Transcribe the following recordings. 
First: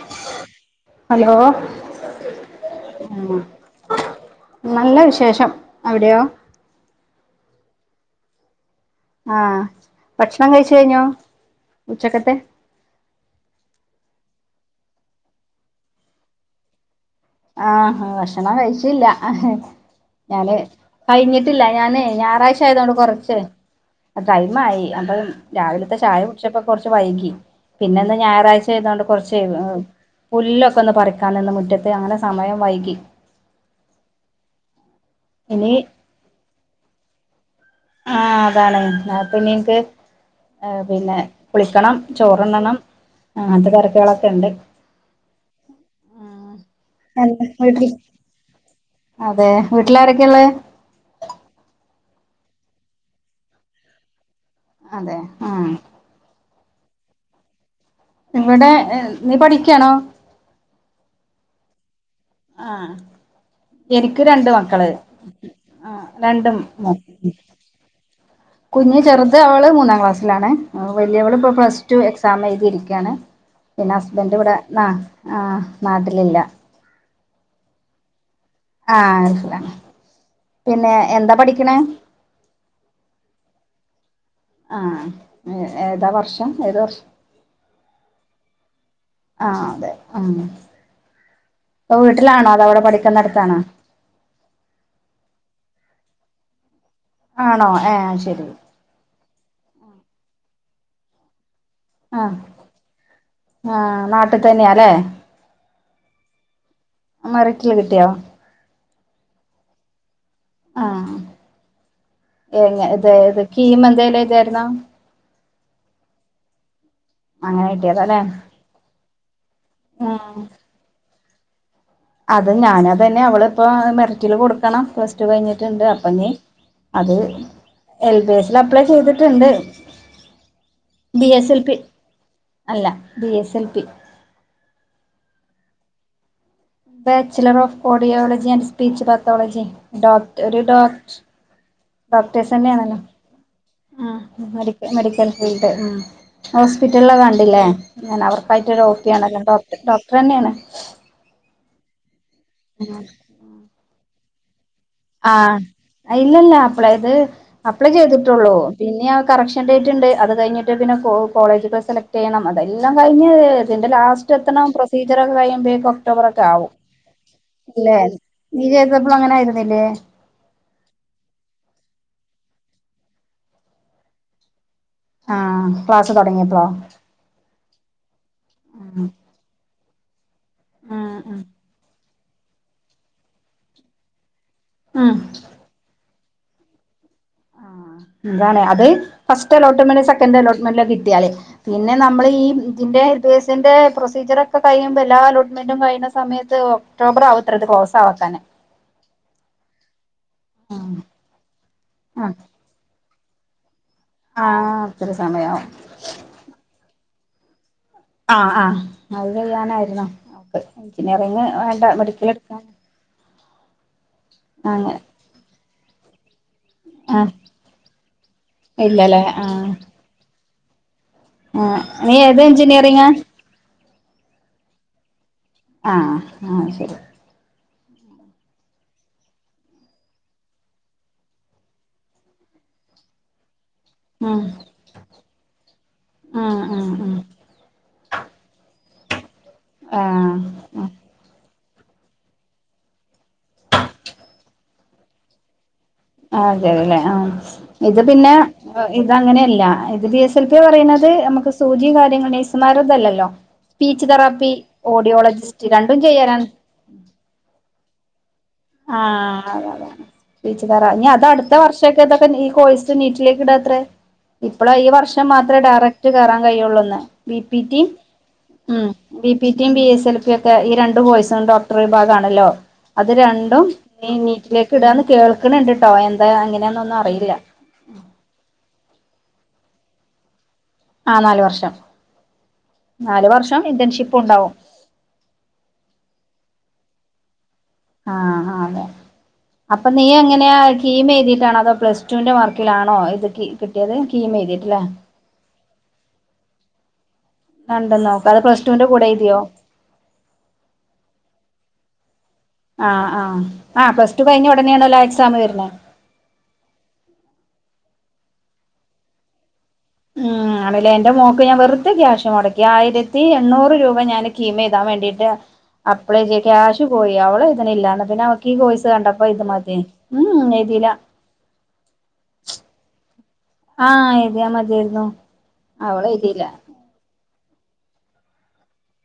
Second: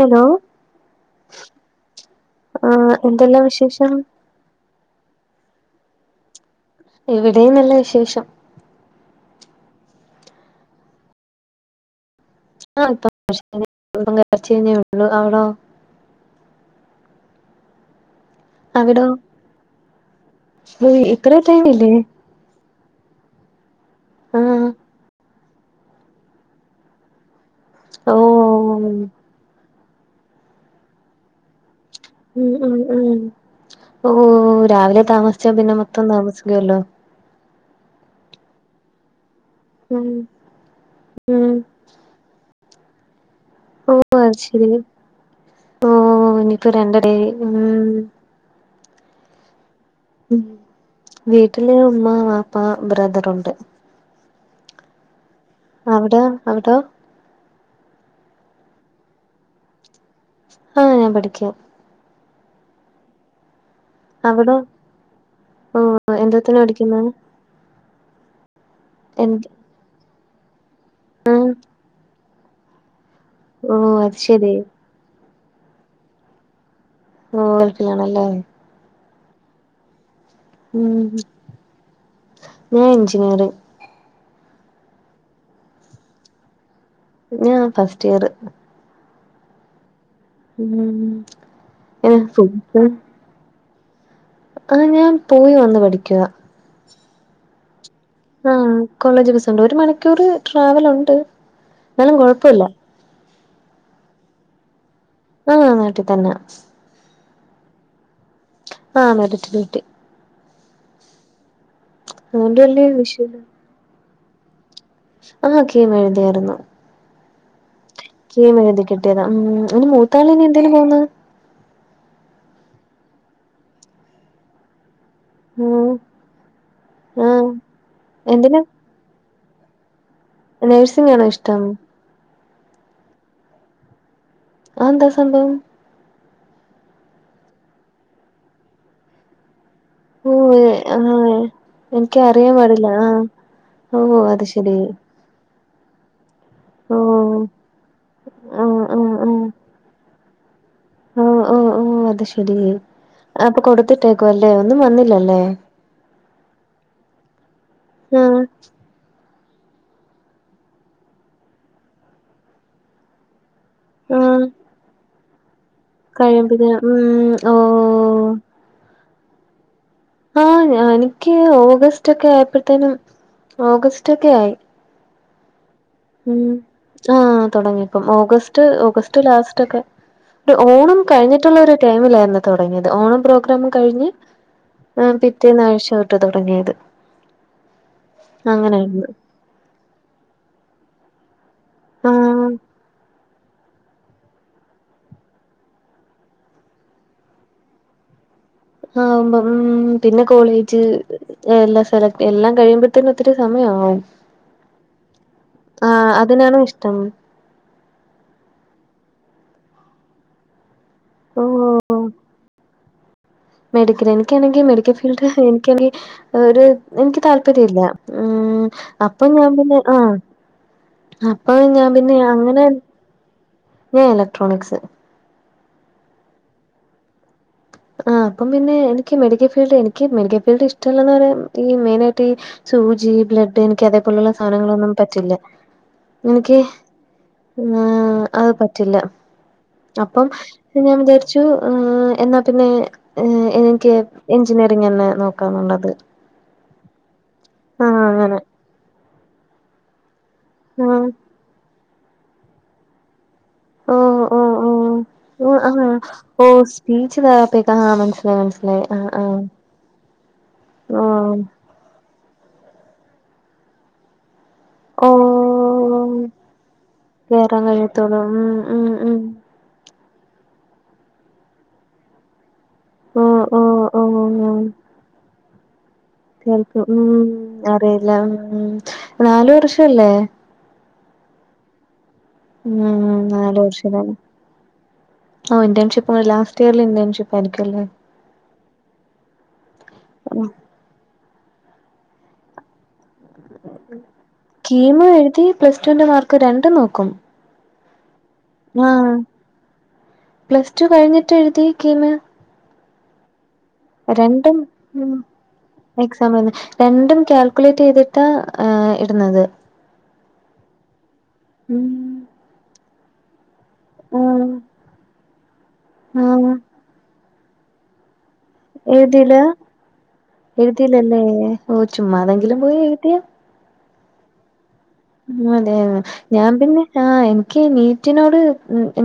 Hello hello ആ ഉം എന്തല്ലാ വിശേഷം? നല്ല വിശേഷം അവിടെയോ ഇവിടെയും നല്ല വിശേഷം ആഹ് ഭക്ഷണം കഴിച്ച് കഴിഞ്ഞോ ഉച്ചക്കത്തെ [unintelligible] അവളോ ആഹ് വശ് ക്ഷണം കഴിച്ചില്ല. അവിടോ ഞാനെ ഏയ് ഇത്ര കഴിഞ്ഞിട്ടില്ല ടൈമില്ലേ ഞാനേ ഞാറാഴ് ചോയ് തോണ്ട് കൊറച്ച് ആ ടൈമായി അപ്പം രാവിലത്തെ ചായ കുടിച്ചപ്പ കൊറച്ച് വൈകി പിന്നന്ന് ഓ ഞാറാഴ്ച ആയതൊണ്ട് ഉം കുറച്ച് തേവ് ഏഹ് പുല്ലൊക്കെ ഒന്ന് പറിക്കാനിന്നെ മുറ്റത്തെ ഉം ഉം ഉം ഓ രാവിലെ താമസിച്ച ഇനി പിന്നെ മൊത്തം താമസിക്കല്ലോ ആ അതാണ് ന്നാപ്പിന്നെ ഇൻക്ക് ഉം പിന്നെ ഉം കുളിക്കണം ചോറ്ന്നണം ആഹ് അത് ഓ കറക്കോള്ളാത്തെ അത് ഒണ്ട് ശരി ഓ ഇനിയിപ്പോ രണ്ടടേ ഉം [unintelligible] അതെ ഉം വീട്ടിലാരൊക്കെള്ളേ? വീട്ടില് ഉമ്മ, ബാപ്പാ, ബ്രദറുണ്ട്. അതെ ഉം അവിട അവിടോ ഇവടെ നീ പഠിയ്ക്കയാണോ? ആഹ് ഞാൻ പഠിയ്ക്കുവാ ആഹ. എനിക്ക് രണ്ട് അവിടോ മക്കള് ഓ ആഹ് രണ്ടും എന്തോത്തിനാ പഠിക്കുന്നെ മോന് കുഞ്ഞ് ചെറുത് എന്ത് അവള് മൂന്നാം ക്ലാസ്സിലാണേ. ആ വലിയവളിപ്പം പ്ലസ് ടു എക്സാം എഴുതിയിരിയ്ക്കയാണ്. ഓ അത് ശെരി പിന്നസ്ബന്റിവിടെ നാ ആ നാട്ടിലില്ല. ആ ഗൾഫിലിണല്ലേ? ആഹ് അരിഫലാണ് പിന്നെ എന്താ പഠിക്കണ ഞാനെഞ്ചിനീയറ്. ആഹ് ഏതാ വർഷം ഏത് വർഷ് ഞാ ഫസ്റ്റീയറ് ആഹ് അതെ ഉം ഉം ഇപ്പൊ വീട്ടിലാണോ അത അവിടെ പഠിക്കുന്നിടുത്താണോ ആഹ് ഞാൻ പോയി വന്ന് പഠിക്കുവാ ആണോ ഏഹ് ആഹ് കോളേജ് ബസ്സുണ്ട് ഒരു മണിക്കൂറ് ട്രാവലുണ്ട് എന്നാലും കൊഴപ്പല്ല. ആ നാട്ടിതന്നെയാ ല്ലേ. ആഹ് നാട്ടീ തന്നെ മെറീട്ടില് കിട്ടിയോ? ആ മെറിറ്റിലു കിട്ടി. ആഹ് അതുകൊണ്ട് എങ്ങ വലിയ ഇത ഇത് വിഷയമില്ല കീമ എന്തേലു എഴുതായിരുന്നോ ആഹ് കീം എഴുതിയാരുന്നു അങ്ങനെകിട്ടിയതാ. മേടികേട്ടെ ണം ഉം അൻ്റെ മൂത്താള് ഉം ഇനി എന്തേലും പോന്ന്. അത്ഞാനാ തന്നെ അവളിപ്പം മെറിറ്റില് കൊടുക്കണം കഴിഞ്ഞിട്ട്ണ്ട് ഉം അപ്പൊ ഞീ അത് ആഹ് എൽ ബി എസിൽ എന്തിനാ അപ്ലൈ ചെയ്ത്ട്ട്ണ്ട്. നഴ്സിംഗ് ആണോ ബി എസ് എൽ ഇഷ്ടം പി അല്ല ബി എസ് എൽ പി. ആന്താ സംഭവം bachelor of audiology and speech pathology ഓ ഡോക് ഒരു ഡോക് ആഹ് എനിക്ക് അറിയാൻ പാടില്ല ഡോക്ടേഴ്സെന്നേണല്ലോ ഓ അത് ആഹ് മെഡി ശരി മെഡിക്കൽ ഫീൽഡ് ഓ ഹോസ്പിറ്റലില കണ്ടില്ലേ. ഞാൻ ആഹ് ആഹ് അവർക്കായിട്ടൊരോപ്പിയാണ് [unintelligible] ഡോക്ട് ഡോക്ടറന്നെയാണ്. ഓ ഓ ഓ അത് ശെരി അപ്പൊ കൊടുത്തിട്ടേക്കും അല്ലേ ഒന്നും വന്നി ആഹ് അയ്ലല്ല അപ്ലൈത് അപ്ലൈ ആഹ് ചെയ്തിട്ടുള്ളൂ പിന്നെ കറക്ഷൻ ഡേറ്റ് ഉണ്ട് അത് കഴിഞ്ഞിട്ട് പിന്നെ കോളേജുകൾ സെലക്ട് ചെയ്യണം അതെല്ലാം കഴിഞ്ഞ്. ഇതിന്റെ ലാസ്റ്റ് എത്തണം പ്രൊസീജിയർക്കെഴിയുമ്പഴേക്കും കഴിയുമ്പത്തിന് ഉം ഓ നീ ചെയ്തപ്പളും അങ്ങനെ ആരുന്നില്ലേ ആഹ് ഞാ എനിയ്ക്കെ ഓഗസ്റ്റൊക്കെ ആയപ്പോഴത്തേനും ഓഗസ്റ്റൊക്കെ ആയി ആഹ് ക്ലാസ് തുടങ്ങിയപ്പളോ ആ തൊടങ്ങിപ്പം ഓഗസ്റ്റ് ഉം ഓഗസ്റ്റ് ലാസ്റ്റ്ക്കെ ഒരു ഓണം ഉം കഴിഞ്ഞിട്ടുള്ള ഒരു ടൈമിലായിരുന്നു തുടങ്ങിയത് ഓണം പ്രോഗ്രാം കഴിഞ്ഞ് ഉം ആഹ് പിറ്റേന്നാഴ്ച തൊട്ടാ തൊടങ്ങിയത് ആഹ് എന്താണ് അത് ഫസ്റ്റ് അലോട്ട്മെന്റ് സെക്കൻറ് അലോട്ട്മെന്റിലെ കിട്ടിയാലേ പിന്നെ നമ്മള് ഈ ആഹ് ഇതിന്റെ. [unintelligible] സിന്റെ പ്രൊസീജിയറൊക്കെ കഴിയുമ്പം, എല്ലാ അലോട്ട്മെന്റും കഴിയുന്ന സമയത്ത് ഒക്ടോബറാ വത്രേ ഇതു ക്ലോസക്കാനെ. ആമ്പം ഉം പിന്നെ കോളേജ് എല്ലാം സെലക്ട് ആ എല്ലാം, കഴിയുമ്പത്തേനും ഒത്തിരി സമയാവും. ആഹ് ഒത്തിരി സമയാവും ആഹ് അതിനാണ് ഇഷ്ടം ആഹ് ആ അത് ചെയ്യാനായിരുന്നു. [unintelligible] ആൾട മെഡിക്കലെടുക്കാൻ. മെഡിക്കല് എനിക്കാണെങ്കി മെഡിക്കൽ അങ്ങനെ ഫീൽഡ് എനിക്കാണെങ്കി ഒരു എനിക്ക് ആ താല്പര്യാല്ല ഉം ഇല്ലല്ലേ അപ്പം ആ ഞാൻ പിന്നെ ആഹ് അപ്പൊ ആ ഞാൻ നീ പിന്നെ ഏത് അങ്ങനെ എഞ്ചിനീയറിങ്ങാ ഞാൻ ഇലക്ട്രോണിക്സ് ആഹ് ആഹ് ശരി ആ അപ്പം പിന്നെ എനിക്ക് മെഡിക്കൽ ഫീൽഡ് എനിക്ക് മെഡിക്കൽ ഫീൽഡ് ഇഷ്ടല്ലാന്ന് ഈ മെയ്നായിട്ട് ഈ സൂചി ബ്ലഡ്ഡ് എനിക്ക് അതേപോലുള്ള ഉം സാധനങ്ങളൊന്നും പറ്റില്ല എനിയ്ക്കെ ഉം ഉം ഉം ആഹ് അത് പറ്റില്ല അപ്പം ആ ഞാൻ വിചാരി ച്ചു എന്നാ പ്പിന്നെ ഏഹ് എനിക്ക് എഞ്ചിനീയറിംഗന്നെ നോക്കാന്നുള്ളത്. ആഹ് അതല്ലെ ആഹ് ആഹ് ഇതു പിന്നെ അങ്ങനെ ഇതങ്ങനെയല്ല ഇതു ബിസ് ചെൽപ്പം ഇയ് ആഹ് പറയ്ണത് നമുക്ക് സൂചി കാര്യങ്ങൾ നെയ്സ്മാര്ഒന്ല്ലല്ലോ. സ്പീച്ച് ഓഹ് തെറാപ്പി ഓഹ് ഓഹ് ഓഹ് ഓഡിയോളജിസ്റ്റ് ആഹ് രണ്ടും ചെയ്യാലാണ്. [unintelligible] ആഹ് അത അത വീച്ചു പറ ഇനി ഓഹ് അതടുത്ത വർഷ് [unintelligible] ഈ കോഴസ് നീറ്റിലേക്ക് ഇടാത്രെ ഇപ്പളെ ഈ വർഷം മാത്രേ ഡയറക്ട് ഓഹ് കേറാൻ കഴിയൊള്ളന്ന് ബി പി റ്റി നം ഉം ബി പി റ്റിയും ബി എസ് എൽ പിയ ഒക്കെ ഈ രണ്ടു പോയ്സും ഡോക്ടർ വിഭാഗ ആണല്ലോ അത് രൺ ഓഹ് ഓഹ് ഓഹ് നീറ്റിലേക്ക് ഇടാന്ന് കേൾക്ക്ണണ്ട്ട്ടോ എന്താ കേൾക്കും എങ്ങനെന്നൊന്നും അറിയില്ല ഉം അറിയില്ല ഉം. നാലു വർഷല്ലേ? ആഹ് നാലു വർഷം ഉം നാലു നാല് വർഷം തന്നെ ഇന്റേൺഷിപ്പുമുണ്ടാവും ഇന്റേൺഷിപ്പ് ലാസ്റ്റ് ഇയറില് ഇന്റേൺഷിപ്പായിരിക്കുലേ ആഹ് ആഹ് അതെ അപ്പൊ നീ എങ്ങനെയാ കീം എഴുതിട്ടാണോ അതോ പ്ലസ് ടുവിന്റെ മാർക്കിലാണോ ഇതൊക്ക് കീമു എഴുതി പ്ലസ് ടു ന്റെ മാർക്ക് രണ്ടും നോക്കും രണ്ട ലോ അത് പ്ലസ ടു ന്റെ കൂടെ എയ്തിയോ പ്ലസ്ടു കഴിഞ്ഞ്ട്ട് എഴുതി കീന്ന്. ആഹ് ആ. ആ പ്ലസ് ടു കഴിഞ്ഞു ഉടനെയണല്ലോ ആ എക്സാം വരണേ. എക്സാമ്പിന്ന് രണ്ടും കാൽക്കുലേറ്റെയ്തിട്ടാ ഇടുന്നത്. ഉം ആണല്ലേ എന്റെ മോക്ക് ഞാൻ ഉം വെറുതെ ക്യാഷ് മുടക്കി ആയിരത്തി എണ്ണൂറ് രൂപ ഞാനെ ആഹ് കീമെഴുതാൻ വേണ്ടീട്ട് അപ്ലൈ ചെയ്യ. ആഹ് ക്യാഷ് പോയി അവളെഴുതണില്ലാന്നെ പിന്നവ ക്കീ കോഴ്സ് കണ്ടപ്പ എഴുതില്ല ഇതുമതി ഉം ഉം എയ്തില. എഴുതില്ലല്ലേ ഓഹ് ചുമ്മാതെങ്കിലും പോയി എഴുതിയ. ആഹ് എഴുതിയാമതിയാർന്നു. ഉം അതെയതെ ഞാൻ പിന്നെ ആഹ് എനിക്ക് നീറ്റിനോട്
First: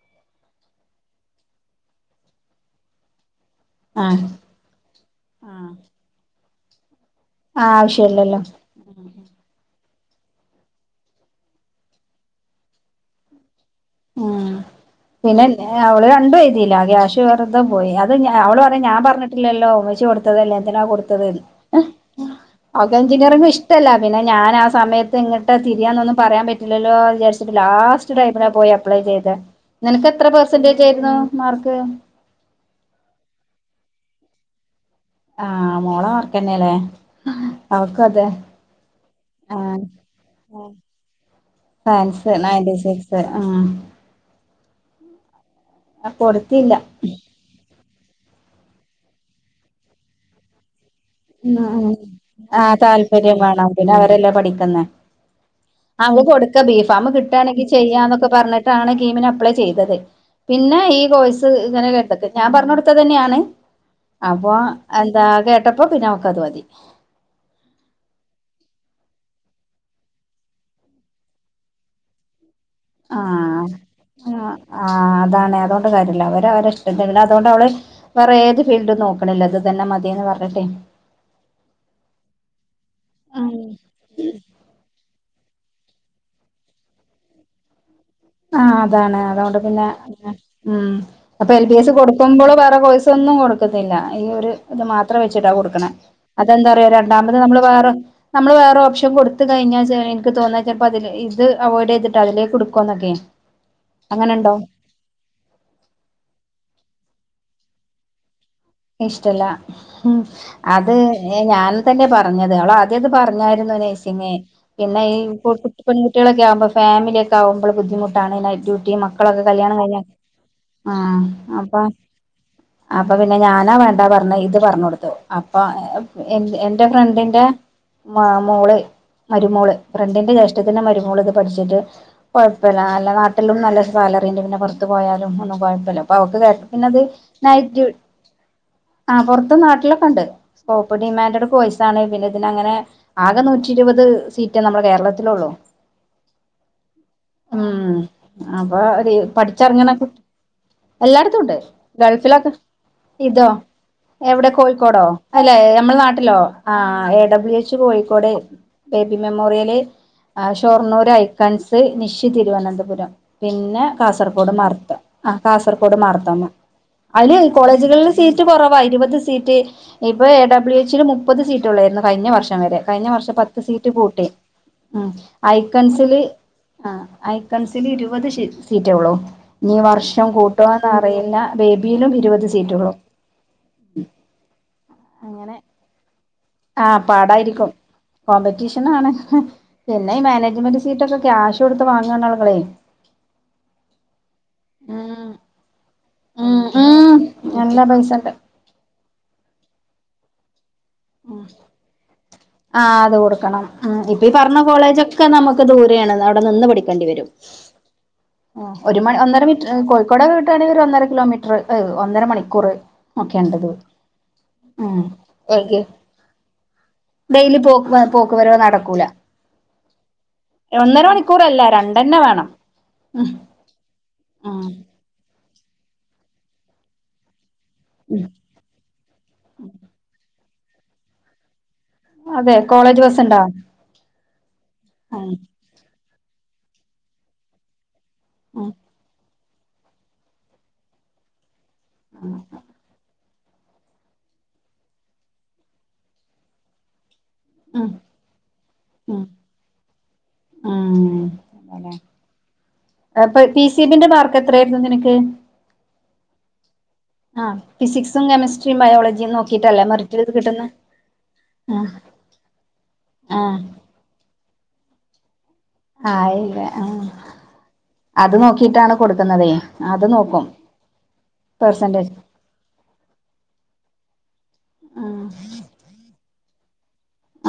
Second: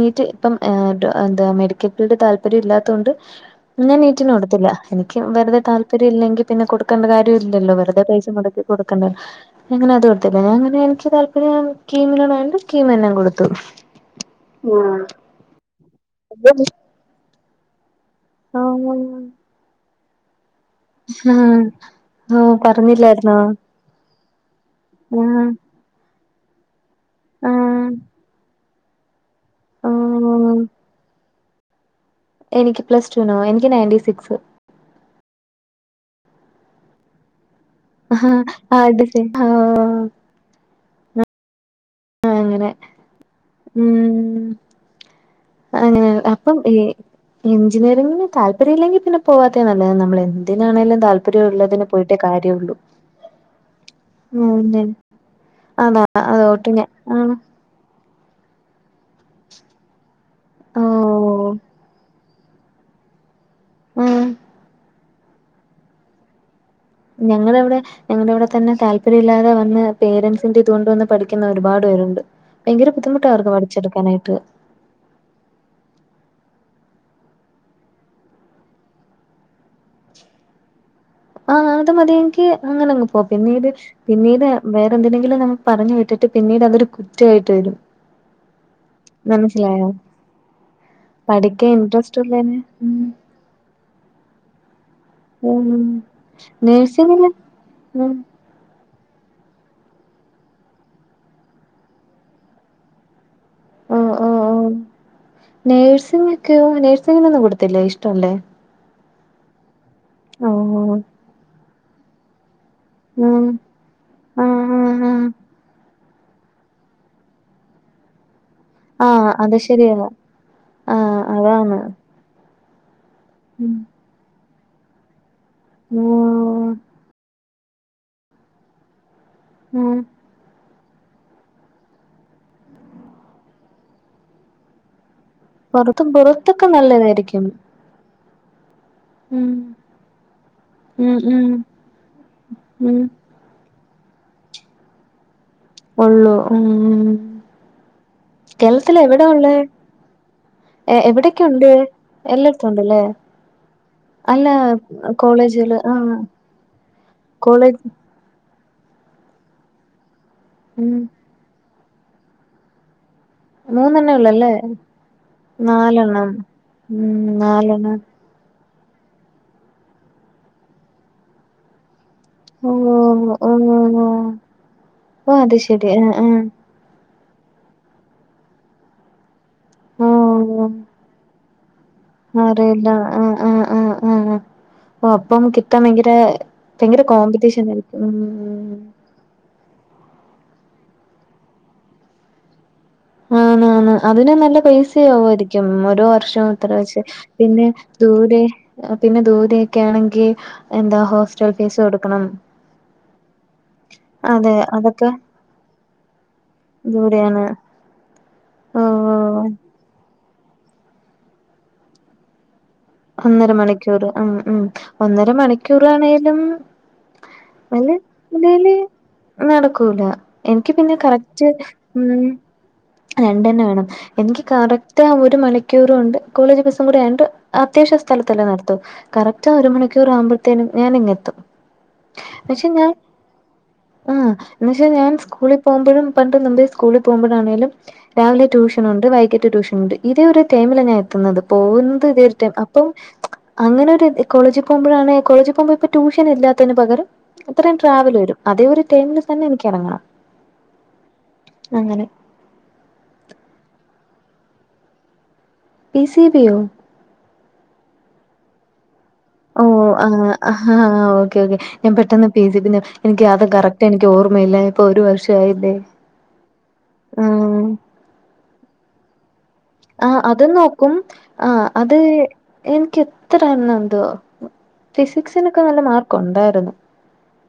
നീറ്റ് ഇപ്പം ഏഹ് എന്താ മെഡിക്കൽ ഫീൽഡ് താല്പര്യം ഇല്ലാത്തോണ്ട്. ന്ന് ആഹ് നീറ്റിന് കൊടുത്തില്ല എനിക്ക്യു വെറുതെ ആഹ് താല്പര്യ ഇല്ലെങ്കി പിന്നെ കൊടുക്കണ്ട കാര്യം ആഹ് ഇല്ലല്ലോ വെറുതെ പൈസ ആവശ്യല്ലല്ലോ മൊടക്കി. കൊടുക്കണ്ട എങ്ങനെ അത് ഒത്ത് ലേ പിന്ന എനിക്ക് താല്പര്യം കീമിനണണ്ട് കീമന്നാം കൊടുത്തു. ആഹ് ആഹ് പിന്നെ അവള് രണ്ടു എയ്തില്ല ക്യാഷ് വെറുതെ പോയി ത് ഞ അവള് പറിം ഞാ പർഞ്ഞിട്ടില്ലല്ലോ മ്മച്ചി ഒട് കൊടുത്തല്ലേ എന്തിനാ കൊടുത്തത് ആഹ് ആഹ് അവെ എഞ്ചിനറി പറഞ്ഞില്ലായിരുന്നോ ഇഷ് ഷ്ടുല്ല പിന്നെ ഞാനാ സമയത്ത് ആഹ് എങ്ങട്ടാ തിരിയാന്നൊന്നും പറയാൻ പറ്റ ഇല്ലല്ലോ വിചാരിച്ച്ട്ട് ആഹ് ലാസ്റ്റ് ടൈമിലാ പോയി അപ്ലൈ ചെയ്തെ നിനക്ക് എത്ര ആഹ് പെർസെന്റേജ് ആയിരുന്നു. മാർക്ക് എനിക്ക് പ്ലസ് റ്റൂനോ എനിക്ക് ണയന്റിസിക്സ് ആഹ് മോള മാർക്കന്നെല്ലേ? ആഹ് അവക്കു അതെ ആഹ് ആഹ് അ. സാൻസ് അങ്ങനെ നയന്റി സിക്സ് ആഹ് ഉം അങ്ങനെ അപ്പം ഈ. എഞ്ചിനീയറിംഗിന് തല്പര്യ ഇല്ലെങ്കി പിന്നെ പോവാത്തയ നല്ലത് നമ്മൾ എന്തിനാണേലും താല് [unintelligible] ആഹ് താല്പര്യം വേണം പിന്നെ അവരെല്ലെ പഠിക്കുന്നെ ഉം അതാ അത് കൊട്ക്ക അതോട്ട് ബീ ഞാൻ ഫാം ആണ് കിട്ടാണെങ്കി. ചെയ്യാന്നൊക്കെ പറഞ്ഞിട്ടാണ് കീമിനെ അപ്ലൈ ചെയ്തത് പിന്നെ ഓ ഈ കോഴ്സ് ഇങ്ങനെതൊക്കെ ഞാൻ പർഞ്ഞു കൊടുത്തത് തന്നെയാണ് ഉം അപ്പൊ എന്താ കേട്ടപ്പോ പിന്നെ അവക്ക് അത് മതി. ഞങ്ങളിവിടെ. ഞങ്ങടെ ഇവിടെ തന്നെ താല്പര്യമില്ലാതെ വന്ന് പേരൻറ്സിന്റെ ഇതുകൊണ്ട് വന്ന് പഠിക്കുന്ന ഒരുപാട് പേരുണ്ട്. ഭയര ബുദ്ധിമുട്ടായിരുന്നു പഠിച്ചെടുക്കാനായിട്ട് ആഹ് അതാണ് അതുകൊണ്ട് കാര്യല്ല അവര് അവരെ ഇഷ്ടല്ല അതോണ്ട് അവള്. വേറെ ഏത് ഫീൽഡും നോക്കണില്ല ത് തന്നെ മതിന്ന് പർഞ്ഞിട്ടെ. ആഹ് അത് മതിയെങ്കി അങ്ങനങ്ങ് പോവാ പിന്നീട് പിന്നീട വേറെന്തിനെങ്കിലും നമ്മള് പറഞ്ഞു വിട്ടിട്ട് പിന്നീടതൊരു കുറ്റവായ്ട്ട് വരും. ആഹ് അതാണ് അതോണ്ട് പിന്നെ മനസ്സിലായോ ഉം അപ്പൊ എൽ പഠിക്കാൻ പി എസ് ഇൻട്രസ്റ്റ് കൊടുക്കുമ്പള് ഉള്ളേന് വേറെ ഉം കോഴ്സൊന്നും കൊടു കൊടുക്കുന്നില്ല ഈ ഒരു ഇത് മാത്രം വെച്ചിട്ടാ ഉം കൊടുക്കണ അതെന്താ പറയോ നേഴ്സിങ്ങില് രണ്ടാമത് നമ്മള് വേറെ ഉം നമ്മള് വേറെ ഓപ്ഷൻ കൊടുത്ത് കഴിഞ്ഞാ ചെ ഇൻക്ക് തോന്ന ചെൽപ്പതില് ഇത് അവോയിഡെയ്തിട്ട് അതിലേക്ക്ട്ക്കോന്നക്കയ്. അങ്ങനെണ്ടോ? നേഴ്സിങ്ങ ഒക്കെയോ നേഴ്സിങ്ങിനൊന്നും കൊടുത്തില്ലേ ഇഷ്ടം അല്ലേ? ഇഷ്ടല്ല അത് ഓഹ് ഞാൻ തന്നെ പറഞ്ഞത് അവള് എത് ഉം പറഞ്ഞാലും ഇന്ന് നൈസിങ്ങ് ആഹ് പിന്നെ ആഹ് ഈ ആഹ് പൊ പെൺകുട്ടികളൊക്കെ ആവുമ്പോ ഫമിലിയൊക്കെആവുമ്പളൾ ബുദ്ധിമുട്ടാണ് നൈറ്റ്‌ ഡ്യൂ ഈ ആഹ് മക്കളൊക്കെ അത് കല്യാണം കയ്ഞ്ഞെ ശരിയാ ആഹ് അപ്പ അപ്പൊ പിന്നെ ഞാനാ ഉം വേണ്ട പർഞ്ഞ ഇത് പർഞ്ഞൊട്ത്തു അപ്പൊ എന്റെ ഉം എന്റെ ഫ്രണ്ടിന്റെ മോള് മരുമോള് ഉം ഫ്രണ്ടിന്റെ ജേഷ റ്റത്‌ന്റെ മര്മോള് ത് പഠിച്ചിട്ട് കുഴപ്പല്ല നല്ല നാട്ടിലും നല്ല സാലറിണ്ട് പിന്നെ പൊർത്ത് പോയാലും ഒന്നും കുഴപ്പല്ല പുറത്ത് അപ്പൊ അവക്ക് കേട്ട പുറത്തൊക്കെ പിന്നെത് നല്ലതായിരിക്കും നൈറ്റ് ഡ്യ ആ ഉം പുറത്ത് നാട്ടിലൊക്കെ ഉണ്ട്. കോപ്പർ ഉം ഡിമാൻഡട് ഉം കോയിസാണ് പിന്നെ ഇതിനങ്ങനെ ഉം ആകെ നൂറ്റി ഇരുപത് സീറ്റാ നമ്മുടെ കേരളത്തിലൊള്ളു. ഒള്ളൂ ഉം ഉം ഉം അപ്പൊ കേര്ളത്തില് ഒരു എവിട ഉള്ളേ. പഠിച്ചിറങ്ങണ കുട്ടി എല്ലായിടത്തും എവിടെക്കെ ഉണ്ട് ഗൾഫിലൊക്കെ എല്ലട്ത്തും ഉണ്ട്ല്ലേ? ഇതോ? എവിടെ കോഴിക്കോടോ അല്ലെ കോളേജുകള് നമ്മെ ആഹ് നാട്ടിലോ ആ A W college H Kozhikode baby memorial ആഹ് ഉം ഷൊർണൂർ ഐക്കൺസ്, നിശി തിരുവനന്തപുരം പിന്നെ മൂന്നെണ്ണേ കാസർഗോട് ഉള്ളല്ലേ മർത്ത ആഹ് കാസർഗോട് നാലെണ്ണം മാർത്തമ്മ ഉം അയില്. നാലെണ്ണം ഇപ്പ സീറ്റ് കൊറവ ഇരുപത് സീറ്റ് ഇപ്പ എ ഡബ്യു എച്ച് ഡി ടെ മുപ്പത് സീറ്റൊള്ളേര്ന്നു കഴിഞ്ഞ വർഷ [unintelligible] വരെ കഴിഞ്ഞ ഓ വർഷം ഓ പത്ത് സീറ്റ് കൂട്ടി ഉം ഓ അത് ശരി ഐക്കൺസില് ആ ആ ഐക്കൺസിന് ഇരുപത് സീറ്റേ ഉള്ളൂ ഇനി ഈ ആ വർഷം കൂട്ടുവോന്ന് അറിയില്ല ബേബീലും ഇര്പത് സ് ഏതാ ആഹ് ആഹ് ആഹ് ആഹ് ആഹ് അപ്പം അങ്ങനെ കിട്ടാൻ ഭയങ്കര ആ ഭയ്ങ്കര കോമ്പറ്റീഷൻ ആയിര്ക്കും ഉം ഉം. ആണ് പിന്നെ ഈ മാനേജ്മെന്റ് സീറ്റൊക്കെ ക്യാഷാെട്ത്ത് വാങ്ങാണ് ആള്കളേ ആണ് ആണ് അതിന് നല്ല പൈസയാവു ഉം ആയിരിക്കും ഒരു വർഷ ശൊ ഉം ത്ര വെച്ച് ഉം പിന്നെ നല്ല പൈസണ്ട് ദൂരെ അ പിന്നെ ദൂരെയൊക്കാണെങ്കി. എന്താ ഹോസ്റ്റൽ ഫീസ് കൊടുക്കണം. ആഹ് അത് കൊടുക്കണം. ഉം ഇപ്പ ഈ അതെ പർഞ്ഞ അതൊക്കെ കോളേജൊക്കെ നമുക്ക് ദൂരെയാണ് അവിടെ നിന്ന് പഠിക്കേണ്ടി വരും. ദൂരെയാണ് ഉം ഓ ഒരു മ ഒന്നര ഓ മീറ്റർ ഉം കോഴിക്കോടെ കിട്ടാണെങ്കിൽ ഒരു ഒന്നര കിലോമീറ്റർഏഹ് ഒന്നര മണിക്കൂറ് ഒന്നര മണിക്ക്യൂറ് ഉം ഉം ഒന്നര മണിക്ക്യൂറാണേലും ഡെയ്ലി പോക്ക് പോക്ക് വരവ് നടക്കൂല നടക്കൂല എനിക്ക് പിന്നെ ഒന്നര കറക്റ്റ് മണിക്കൂറല്ല രണ്ടെന്നെ ഉം വേണം രണ്ടെന്നെ വേണം എനിക്ക് ഉം കറക്റ്റ്- റ്റ ഒരു മണിക്കൂറ കൊണ്ട് കോളേജ് ബസ്സും കൂടെ ആണ്ട് അത്യാവശ്യ സ്ഥലത്തല്ലേ നിർത്തു കറക്റ്റ് ഒരു മണിക്കൂർ ആകുമ്പത്തിനും ഞാന് ഇങ്ങെത്തും. അതെ പക്ഷെ ഞാൻ കോളേജ് ബസ് ഉണ്ടോ ആ എന്നച്ചാ ഞാൻ ഉം സ്കൂളിൽ പോകുമ്പഴും പണ്ട് മുമ്പ് സ്കൂളി പോകുമ്പഴാണെലും രാവിലെ ഉം ട്യൂഷനുണ്ട് വൈകിട്ട് ട്യൂഷനുണ്ട്. ഇതേ ഒരു ടൈമിലാണ് ഞാൻ എത്തുന്നത് പോകുന്നത് ഇതേ ടൈം അപ്പം അങ്ങനെ ഒരു കോളേജിൽ പോകുമ്പോഴാണ് കോളേജിൽ പോകുമ്പോ ഇപ്പ ട്യൂഷൻ ഇല്ലാത്തന് പകരം ഇത്രേം ട്രാവല് വരും അതേ ഒരു ടൈമിൽ ഉം തന്നെ എനിക്കെറങ്ങണം ഉം അതെ അങ്ങനെ. അപ്പൊ പി സിബിന്റെ മാർക്ക് എത്ര ആയിരുന്നു നിനക്ക്? പി സി ബിയോ ആഹ് ഫിസിക്സും, കെമിസ്ട്രിയും, ബയോജിയും നോ ഓ ആഹ് ആ ഹ്ഓക്കെ ഓക്കെ ഞാൻ പെട്ടെന്ന് പിസി പിന്നെ എനിക്ക് ആ അത് കറക്റ്റ് എനിക്ക് ഓർമ്മയില്ല ഇപ്പൊ ഒരു വർഷായില്ലേ? ആല്ലേ ആ ആഹ് അത് നോക്കിട്ടാണ് കൊടുക്കുന്നതേ. ആഹ് അത് നോക്കും ആഹ് അത് പെർസെന്റേജ് എനിക്ക് എത്രണം എന്തോ? ഫിസിക്സിനൊക്കെ നല്ല മാർക്ക് ഉണ്ടായിരുന്നു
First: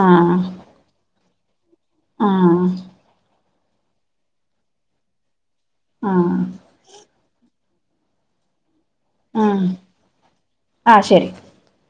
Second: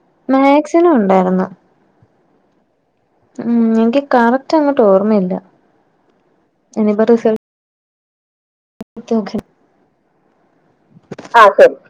ആ ആ മാക്സിനു ഉണ്ടായിരുന്നു. ആഹ്. ഉം എനിക്ക് കറക്റ്റ് അങ്ങട്ട് ഓർമ്മയില്ല. ആഹ് ഇനിപ്പ റിസൾ. ത്തോക്കേ. ഉം ആഹ് ശരി ആഹ് സ